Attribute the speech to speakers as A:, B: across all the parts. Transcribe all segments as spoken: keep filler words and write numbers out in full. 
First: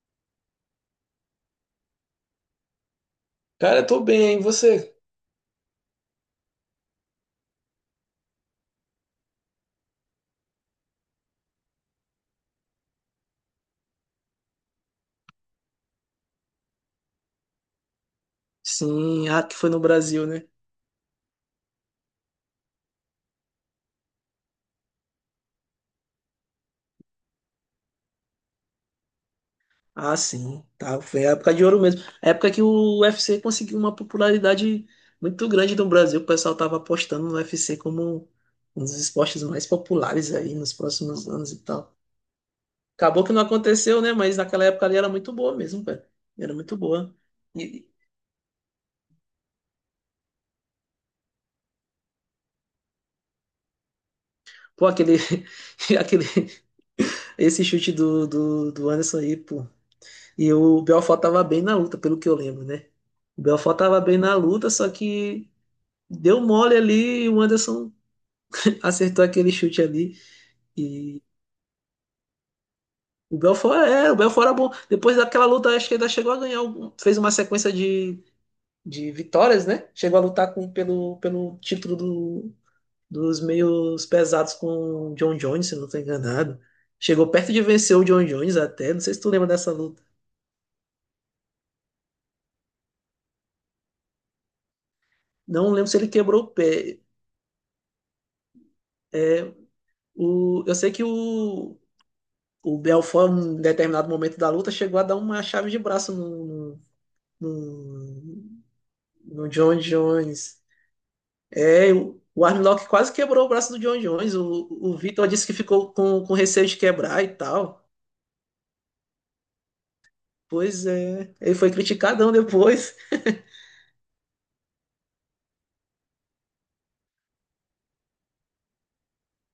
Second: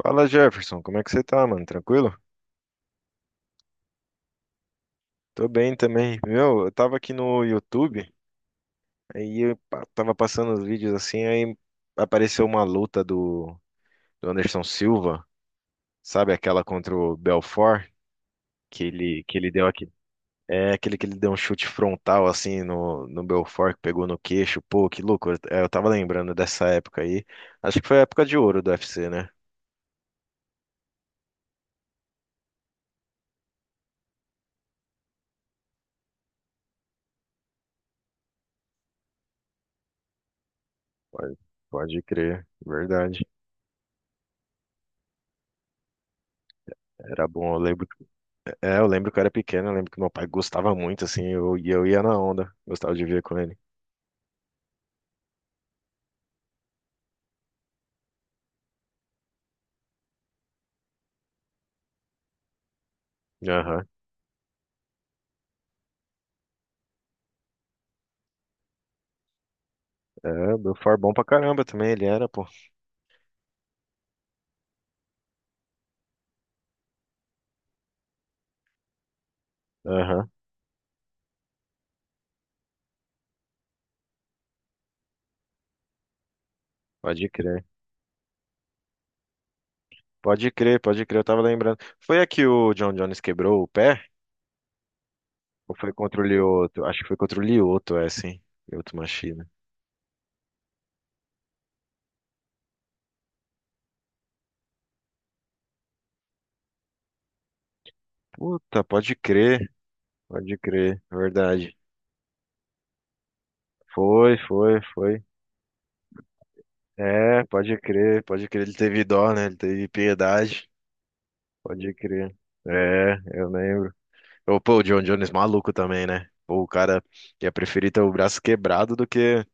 A: Fala Jefferson, como é que você tá, mano? Tranquilo?
B: Cara, eu tô bem, hein? E você?
A: Tô bem também. Meu, eu tava aqui no YouTube, aí eu pa- tava passando os vídeos assim, aí apareceu uma luta do, do Anderson Silva, sabe aquela contra o Belfort, que ele,
B: Sim,
A: que
B: ah,
A: ele
B: que
A: deu
B: foi no
A: aqui.
B: Brasil, né?
A: É aquele que ele deu um chute frontal assim no, no Belfort, que pegou no queixo. Pô, que loucura. É, eu tava lembrando dessa época aí. Acho que foi a época de ouro do U F C, né?
B: Ah, sim, tá, foi a época de ouro mesmo. A época que o U F C conseguiu uma popularidade muito grande no Brasil, o pessoal tava apostando no U F C como um dos esportes mais populares aí nos próximos
A: Pode,
B: anos e tal.
A: pode crer,
B: Acabou
A: verdade.
B: que não aconteceu, né? Mas naquela época ali era muito boa mesmo, cara. Era muito boa.
A: Era bom, eu lembro.
B: E,
A: É, eu lembro que eu era pequeno, eu lembro que meu pai gostava muito, assim, eu- e eu ia na onda, gostava de ver com ele.
B: pô, aquele, aquele, esse chute do, do, do Anderson aí, pô. E o Belfort tava bem na luta, pelo que eu lembro, né? O Belfort
A: Aham.
B: tava bem na luta, só que deu mole ali e o Anderson acertou aquele chute ali.
A: É, do Far bom
B: E
A: pra caramba também, ele era, pô.
B: o Belfort, é, o Belfort era bom. Depois daquela luta, acho que ainda chegou a ganhar, algum- fez uma sequência de, de vitórias, né? Chegou a
A: Aham,
B: lutar com, pelo, pelo título do, dos meios pesados com o John Jones, se eu não tô enganado. Chegou
A: pode
B: perto de
A: crer.
B: vencer o John Jones até, não sei se tu lembra dessa luta.
A: Pode crer, pode crer, eu tava lembrando. Foi aqui o John Jones quebrou o pé?
B: Não
A: Ou
B: lembro
A: foi
B: se ele
A: contra o
B: quebrou o
A: Lioto?
B: pé.
A: Acho que foi contra o Lioto, é, sim. Lioto machina.
B: É, O, eu sei que o, o Belfort, em determinado momento da luta, chegou a dar uma chave de braço no, no,
A: Puta, pode
B: no
A: crer,
B: John
A: pode
B: Jones.
A: crer, verdade.
B: É, o, o Armlock quase quebrou o braço do John Jones.
A: Foi,
B: O,
A: foi,
B: o
A: foi.
B: Vitor disse que ficou com, com receio de quebrar e
A: É, pode
B: tal.
A: crer, pode crer, ele teve dó, né? Ele teve piedade,
B: Pois é, ele foi
A: pode
B: criticadão
A: crer.
B: depois.
A: É, eu lembro. Ô, pô, o John Jones maluco também, né? Pô, o cara ia preferir ter o braço quebrado do que,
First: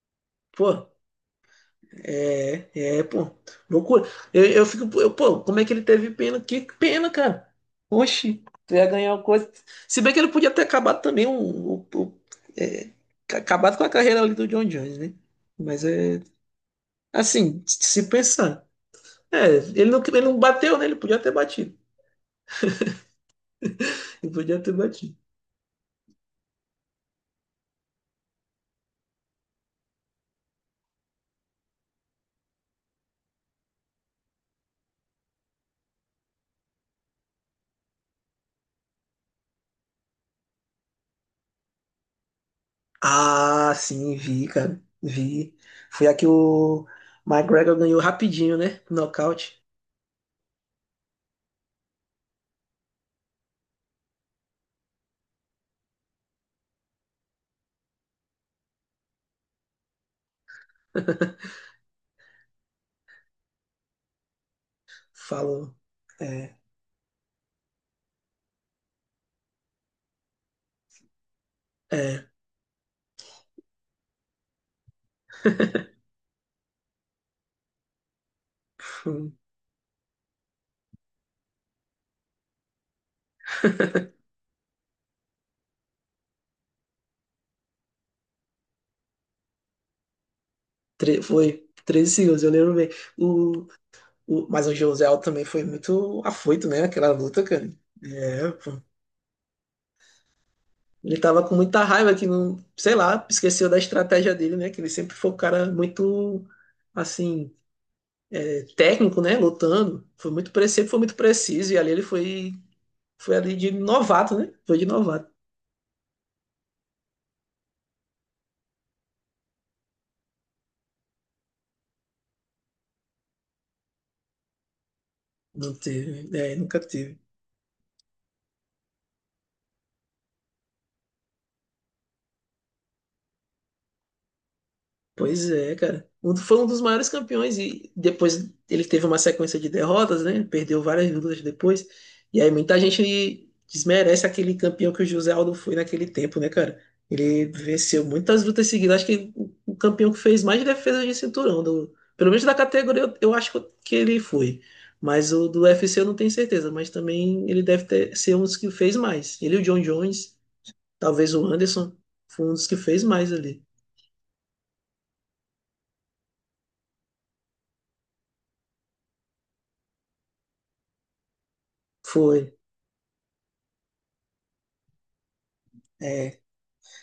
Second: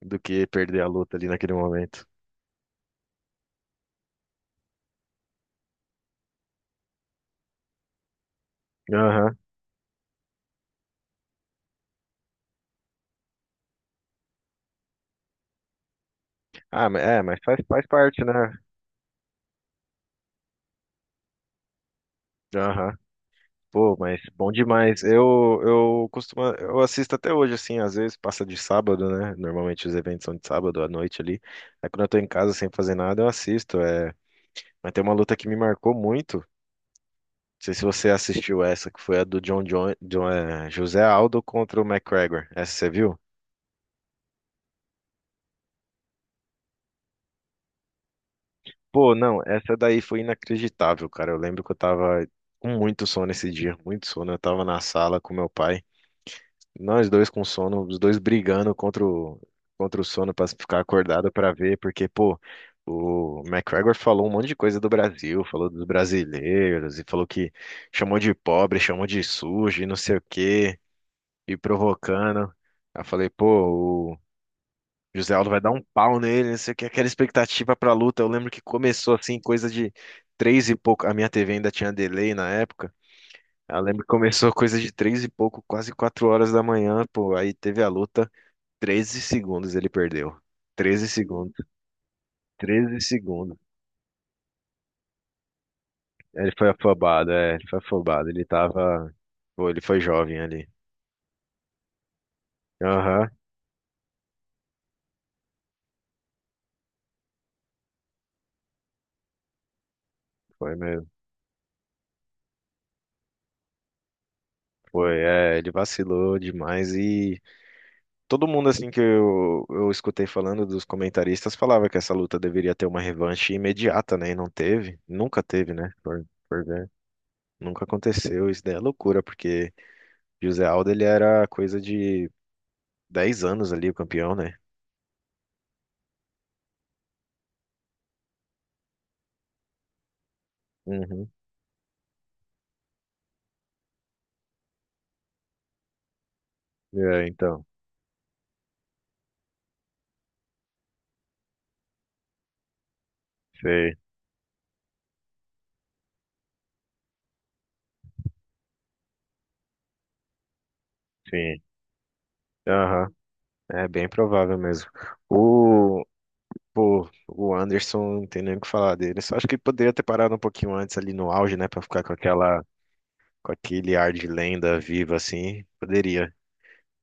A: do que
B: Pô.
A: perder a luta ali naquele momento.
B: É, é, Pô. Loucura. Eu, eu fico, eu, pô, como é que ele teve pena? Que pena, cara. Oxi, tu ia ganhar uma
A: Aham.
B: coisa. Se bem que ele podia ter acabado também um, um- um- é, acabado com a carreira ali do John Jones, né? Mas é
A: Ah, mas é, mas faz,
B: assim,
A: faz
B: se
A: parte, né?
B: pensar. É, ele não, ele não bateu, né? Ele podia ter batido.
A: Aham. Pô, mas
B: Ele
A: bom
B: podia ter
A: demais.
B: batido.
A: Eu, eu costumo, eu assisto até hoje, assim, às vezes passa de sábado, né? Normalmente os eventos são de sábado à noite ali. Aí quando eu tô em casa sem fazer nada, eu assisto. É. Mas tem uma luta que me marcou muito. Não sei se você assistiu essa, que foi a do John, John, John- é, José Aldo contra o McGregor. Essa você viu?
B: Ah, sim, vi, cara. Vi. Foi aqui o McGregor ganhou rapidinho, né?
A: Pô, não,
B: Nocaute.
A: essa daí foi inacreditável, cara. Eu lembro que eu tava com muito sono esse dia, muito sono. Eu tava na sala com meu pai, nós dois com sono, os dois brigando contra o, contra o sono pra ficar acordado pra ver, porque, pô, o McGregor falou um monte de coisa do Brasil, falou
B: Falou.
A: dos
B: É,
A: brasileiros e falou que chamou de pobre, chamou de sujo e não sei o quê, e
B: é.
A: provocando. Aí eu falei, pô, José Aldo vai dar um pau nele, não sei o que, aquela expectativa pra luta. Eu lembro que começou assim, coisa de três e pouco. A minha T V ainda tinha delay na época. Eu lembro que começou coisa de três e pouco, quase quatro horas da manhã, pô. Aí teve a luta, treze segundos ele perdeu. treze
B: Tre-
A: segundos,
B: Foi treze segundos, eu lembro bem.
A: treze segundos.
B: O, o, mas o José Josel também foi muito
A: Ele foi
B: afoito, né? Aquela
A: afobado,
B: luta,
A: é, ele
B: cara.
A: foi afobado. Ele
B: É, pô.
A: tava. Pô, ele foi jovem ali.
B: Ele tava com muita raiva que não, sei lá,
A: Aham,
B: esqueceu da estratégia dele, né? Que ele sempre foi um cara muito, assim, técnico, né? Lutando. Foi muito, pre-
A: foi
B: sempre foi
A: mesmo.
B: muito preciso. E ali ele foi, foi ali de novato, né? Foi de
A: Foi,
B: novato.
A: é, ele vacilou demais. E todo mundo assim que eu, eu escutei falando dos comentaristas falava que essa luta deveria ter uma revanche imediata, né? E não teve, nunca
B: Não
A: teve, né? Por,
B: teve, é,
A: por
B: nunca
A: ver.
B: teve.
A: Nunca aconteceu, isso daí é loucura, porque José Aldo ele era coisa de dez anos ali, o campeão, né?
B: Pois é, cara. Um, foi um dos maiores campeões e depois ele teve uma sequência de derrotas, né? Perdeu várias
A: Uhum.
B: lutas depois. E aí muita gente desmerece aquele campeão que o José Aldo foi naquele tempo, né, cara?
A: É,
B: Ele
A: então,
B: venceu muitas lutas seguidas. Acho que o o campeão que fez mais defesa de cinturão, do- pelo menos da categoria, eu, eu acho que
A: sei,
B: ele foi. Mas o do U F C eu não tenho certeza, mas também ele deve ter, ser um dos que fez mais. Ele e o John Jones, talvez o
A: sim.
B: Anderson, foi um dos que fez
A: Aham.
B: mais ali.
A: É bem provável mesmo. O, pô, o Anderson, não tem nem o que falar dele. Só acho que poderia ter parado um pouquinho antes ali no auge, né? Pra ficar com
B: Foi.
A: aquela com aquele ar de lenda viva assim, poderia.
B: É,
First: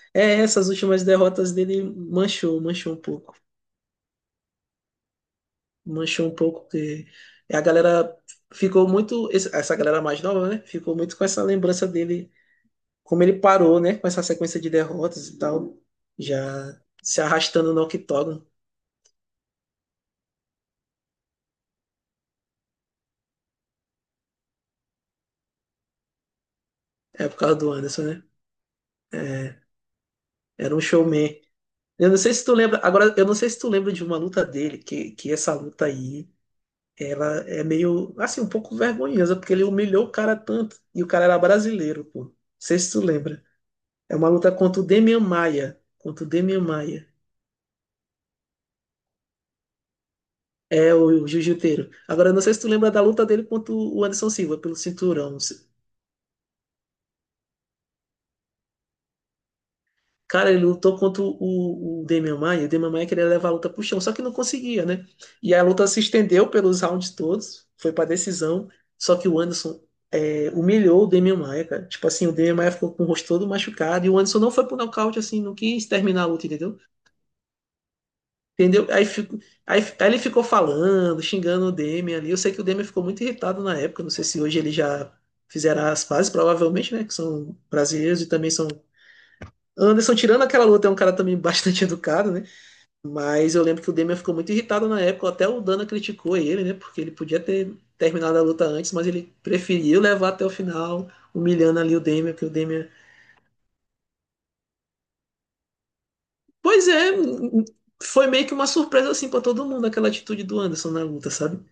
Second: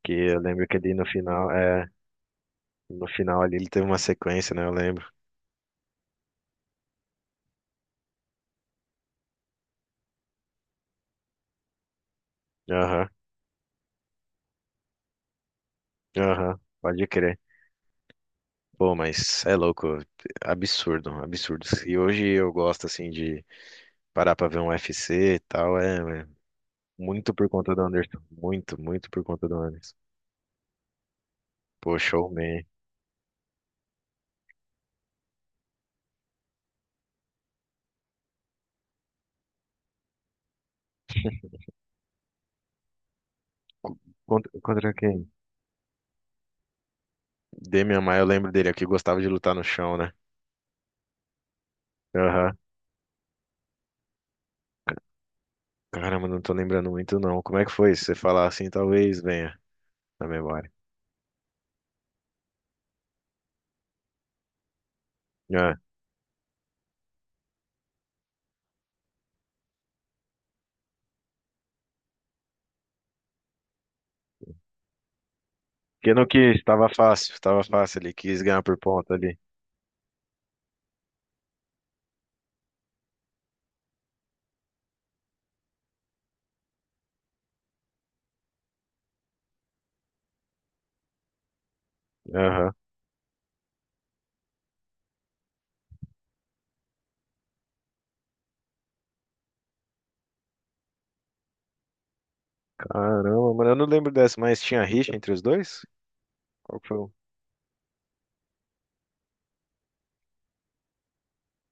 A: Que eu
B: É,
A: lembro
B: essas
A: que ali no
B: últimas
A: final,
B: derrotas dele
A: é,
B: manchou, manchou um
A: no
B: pouco.
A: final ali ele teve uma sequência, né? Eu lembro.
B: Manchou um pouco, porque a galera ficou muito. esse- Essa galera mais nova, né? Ficou muito com essa lembrança dele,
A: Aham,
B: como ele parou, né? Com essa sequência de derrotas e tal,
A: aham,
B: já
A: pode
B: se
A: crer.
B: arrastando no octógono.
A: Pô, mas é louco, absurdo, absurdo. E hoje eu gosto assim de parar pra ver um U F C e tal, é, é
B: É
A: muito
B: por
A: por
B: causa do
A: conta do
B: Anderson,
A: Anderson,
B: né?
A: muito, muito por conta do
B: É,
A: Anderson.
B: era um showman.
A: Pô,
B: Eu não sei se tu
A: showman.
B: lembra. Agora, eu não sei se tu lembra de uma luta dele, que, que essa luta aí, ela é meio, assim, um pouco vergonhosa, porque ele humilhou o cara tanto. E o cara era brasileiro, pô. Não sei se tu lembra.
A: Co-
B: É uma
A: Contra,
B: luta contra o
A: contra
B: Demian
A: quem?
B: Maia. Contra o Demian Maia.
A: Demian Maia, eu lembro dele aqui, gostava de lutar no chão, né?
B: É o, o jiu-jiteiro. Agora, eu não sei
A: Aham.
B: se tu lembra da luta dele contra o Anderson Silva, pelo cinturão. Não sei.
A: Caramba, não tô lembrando muito não. Como é que foi? Se você falar assim, talvez venha na
B: Cara, ele
A: memória.
B: lutou contra o, o Demian Maia. O Demian Maia queria levar a luta pro chão, só que não conseguia, né? E a
A: Ah,
B: luta se estendeu pelos rounds todos. Foi pra decisão. Só que o Anderson é, humilhou o Demian Maia, cara. Tipo assim, o Demian Maia ficou com o rosto todo machucado. E o Anderson não foi pro nocaute, assim, não quis
A: porque
B: terminar a
A: não
B: luta,
A: quis,
B: entendeu?
A: tava fácil, tava fácil ali, quis ganhar por
B: Entendeu? Aí,
A: ponta
B: fico,
A: ali.
B: aí, aí ele ficou falando, xingando o Demian ali. Eu sei que o Demian ficou muito irritado na época. Não sei se hoje ele já fizeram as pazes, provavelmente, né? Que são brasileiros e também são. Anderson, tirando aquela luta, é um cara também bastante educado, né?
A: Aham.
B: Mas eu lembro que o Demian ficou muito irritado na época. Até o Dana criticou ele, né? Porque ele podia ter terminado a luta antes, mas ele preferiu levar até o final, humilhando ali o Demian, que o Demian.
A: Caramba, mano, eu não lembro dessa, mas tinha rixa entre os dois? Qual que
B: Pois
A: foi?
B: é,
A: o-
B: foi meio que uma surpresa assim pra todo mundo aquela atitude do Anderson na luta, sabe?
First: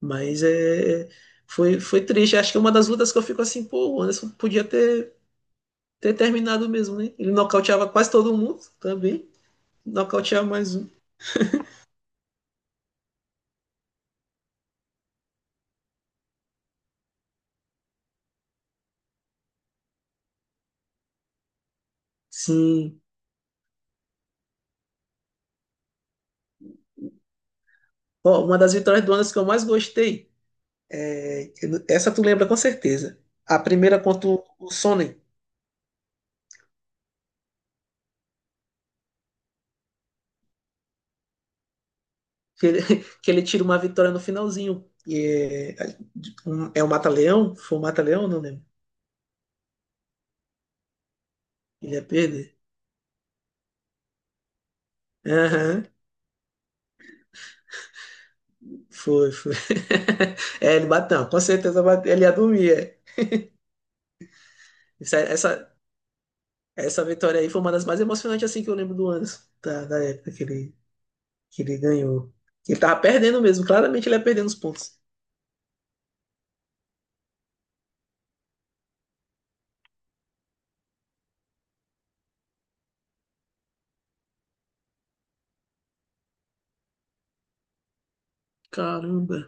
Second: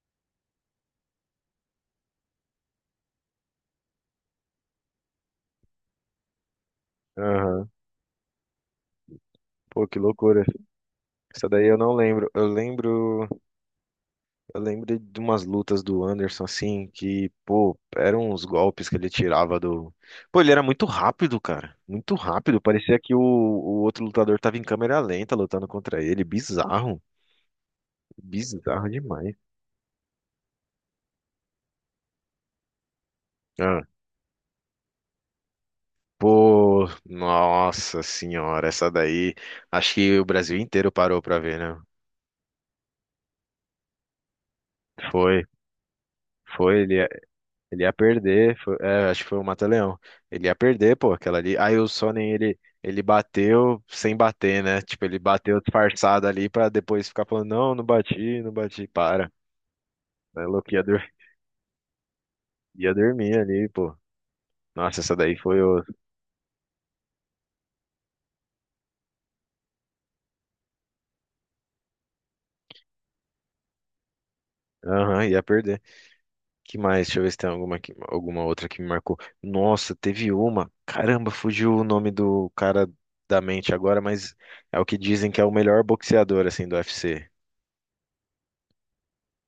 B: Mas é, foi, foi triste. Acho que é uma das lutas que eu fico assim, pô, o Anderson podia ter, ter terminado mesmo, né? Ele
A: Aham.
B: nocauteava quase todo mundo também.
A: Pô, que loucura.
B: Nocauteava mais um.
A: Essa daí eu não lembro. Eu lembro, eu lembro de umas lutas do Anderson assim, que, pô, eram uns golpes que ele tirava do. Pô, ele era muito rápido, cara. Muito rápido. Parecia
B: Sim.
A: que o, o outro lutador tava em câmera lenta lutando contra ele. Bizarro.
B: Ó, uma das
A: Bizarro
B: vitórias do Anderson
A: demais.
B: que eu mais gostei. é, essa tu lembra com certeza. A
A: Ah,
B: primeira contra o o Sonnen,
A: pô, nossa senhora, essa daí. Acho que o Brasil inteiro parou pra ver, né?
B: que ele, que ele tira uma vitória no finalzinho.
A: Foi,
B: E é, um-
A: foi,
B: é o
A: ele ia,
B: Mata-Leão? Foi o
A: ele ia
B: Mata-Leão? Não
A: perder.
B: lembro.
A: Foi- é, acho que foi o Mata-Leão. Ele ia perder, pô, aquela ali. Aí o
B: Ele ia
A: Sonnen,
B: perder.
A: ele, ele bateu sem bater, né? Tipo, ele bateu
B: Aham.
A: disfarçado ali pra depois ficar falando: não, não bati, não bati, para.
B: Foi, foi.
A: Aí o louco
B: É,
A: ia,
B: ele
A: dor-
B: bateu, com certeza bateu, ele ia dormir.
A: Ia
B: É.
A: dormir ali, pô. Nossa, essa
B: Essa
A: daí foi
B: Essa,
A: o.
B: essa vitória aí foi uma das mais emocionantes assim que eu lembro do Anderson, da, da época que ele, que ele ganhou. Ele tava perdendo mesmo, claramente ele ia perdendo os pontos.
A: Aham, ia perder. Que mais? Deixa eu ver se tem alguma, que- alguma outra que me marcou. Nossa, teve uma. Caramba, fugiu o nome do cara da mente agora, mas é o que dizem que é o melhor boxeador assim do U F C.
B: Caramba.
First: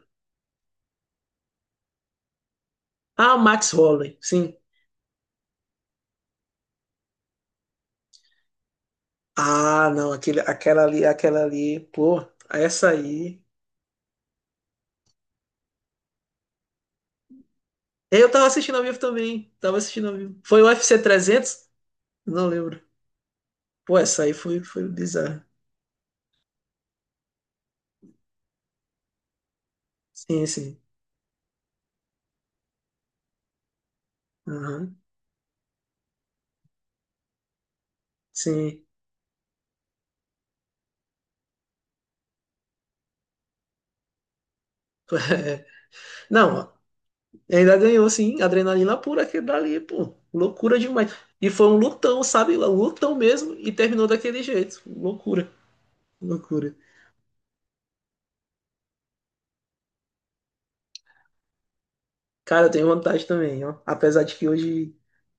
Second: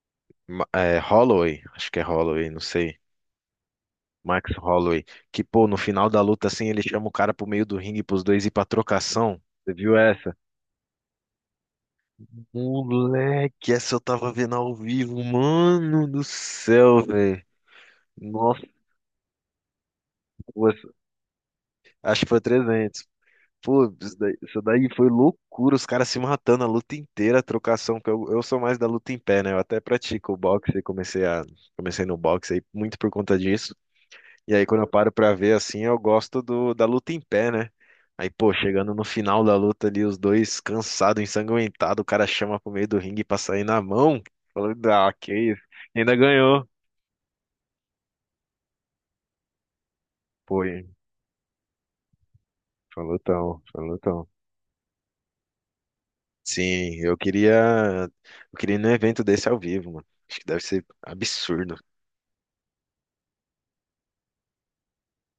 A: Ma- É, Holloway, acho que é Holloway, não sei.
B: Ah, o Max Holloway,
A: Max
B: sim.
A: Holloway, que pô, no final da luta assim, ele chama o cara pro meio do ringue pros dois ir pra trocação. Você
B: Ah,
A: viu
B: não,
A: essa?
B: aquele, aquela ali, aquela ali, pô, essa aí.
A: Moleque, essa eu tava vendo ao vivo, mano do céu, velho.
B: Eu tava
A: Nossa,
B: assistindo ao vivo também, tava assistindo ao vivo. Foi o UFC
A: essa-
B: trezentos
A: acho que foi
B: Não lembro.
A: trezentos. Pô,
B: Pô,
A: isso
B: essa aí
A: daí,
B: foi,
A: isso daí
B: foi
A: foi
B: bizarra.
A: loucura, os caras se matando a luta inteira, a trocação, que eu, eu sou mais da luta em pé, né? Eu até pratico o
B: Sim,
A: boxe, e
B: sim.
A: comecei a, comecei no boxe aí muito por conta disso. E aí quando eu
B: Aham,
A: paro pra ver assim, eu gosto do, da luta em pé, né? Aí, pô,
B: sim.
A: chegando no final da luta ali, os dois cansados, ensanguentados, o cara chama pro meio do ringue pra sair na mão. Falou, ah, que isso. Ainda ganhou.
B: Não, e ainda ganhou, sim, adrenalina pura aquele dali, pô.
A: Pô,
B: Loucura
A: e-
B: demais. E foi um lutão, sabe? Um lutão
A: Falou
B: mesmo
A: tão,
B: e
A: falou
B: terminou
A: tão.
B: daquele jeito. Loucura, loucura.
A: Sim, eu queria. Eu queria ir num evento desse ao vivo, mano. Acho que deve ser absurdo.
B: Cara, eu tenho vontade também, ó. Apesar de que hoje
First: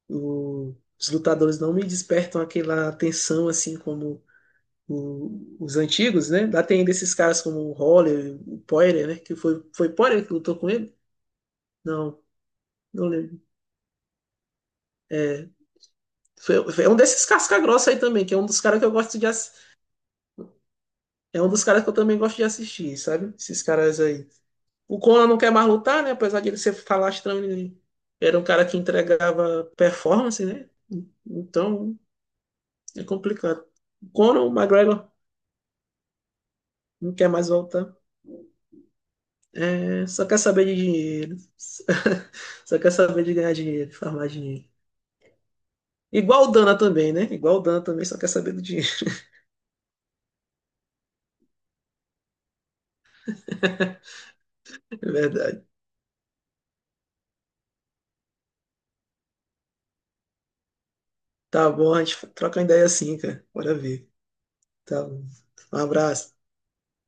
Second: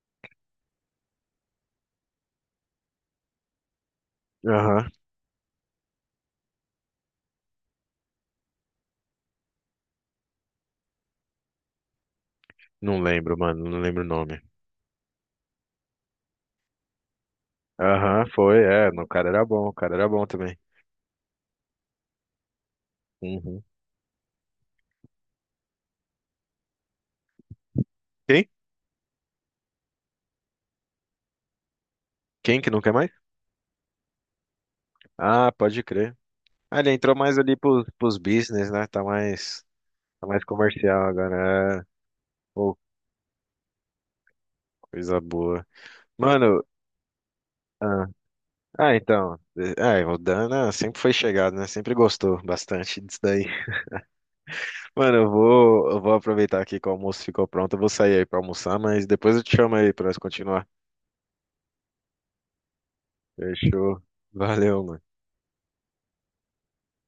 B: o- os lutadores não me despertam aquela atenção assim como
A: Aham.
B: o- os antigos, né? Lá tem desses caras como o Holler, o Poirier, né? Que foi, foi Poirier que lutou com ele? Não,
A: Não
B: não
A: lembro,
B: lembro.
A: mano. Não lembro o nome.
B: É, foi, foi um desses casca-grossa aí
A: Aham,
B: também, que é um
A: foi,
B: dos caras que
A: é.
B: eu
A: no- O
B: gosto de,
A: cara era
B: ass-
A: bom, o cara era bom também.
B: É um dos caras que eu também gosto de assistir, sabe?
A: Uhum.
B: Esses caras aí. O Conan não quer mais lutar, né? Apesar de ele ser falastrão, ele era um
A: Quem?
B: cara que entregava performance, né? Então
A: Quem que não quer
B: é
A: mais?
B: complicado. O Conan, o McGregor,
A: Ah, pode crer. Ah, ele entrou
B: não quer
A: mais
B: mais
A: ali pros,
B: voltar.
A: pros business, né? Tá mais,
B: É,
A: tá
B: só quer
A: mais
B: saber de
A: comercial
B: dinheiro.
A: agora. É. Pô,
B: Só quer saber de ganhar dinheiro, de farmar dinheiro.
A: coisa boa.
B: Igual o
A: Mano,
B: Dana também, né? Igual o Dana também
A: ah,
B: só quer saber do dinheiro.
A: ah, então. eh, Ah, o Dana sempre foi chegado, né? Sempre gostou bastante disso daí.
B: É
A: Mano, eu
B: verdade.
A: vou, eu vou aproveitar aqui que o almoço ficou pronto. Eu vou sair aí pra almoçar, mas depois eu te chamo aí pra nós continuar.
B: Tá bom, a gente troca uma ideia assim, cara. Bora
A: Fechou.
B: ver.
A: Valeu, mano.
B: Tá bom. Um abraço.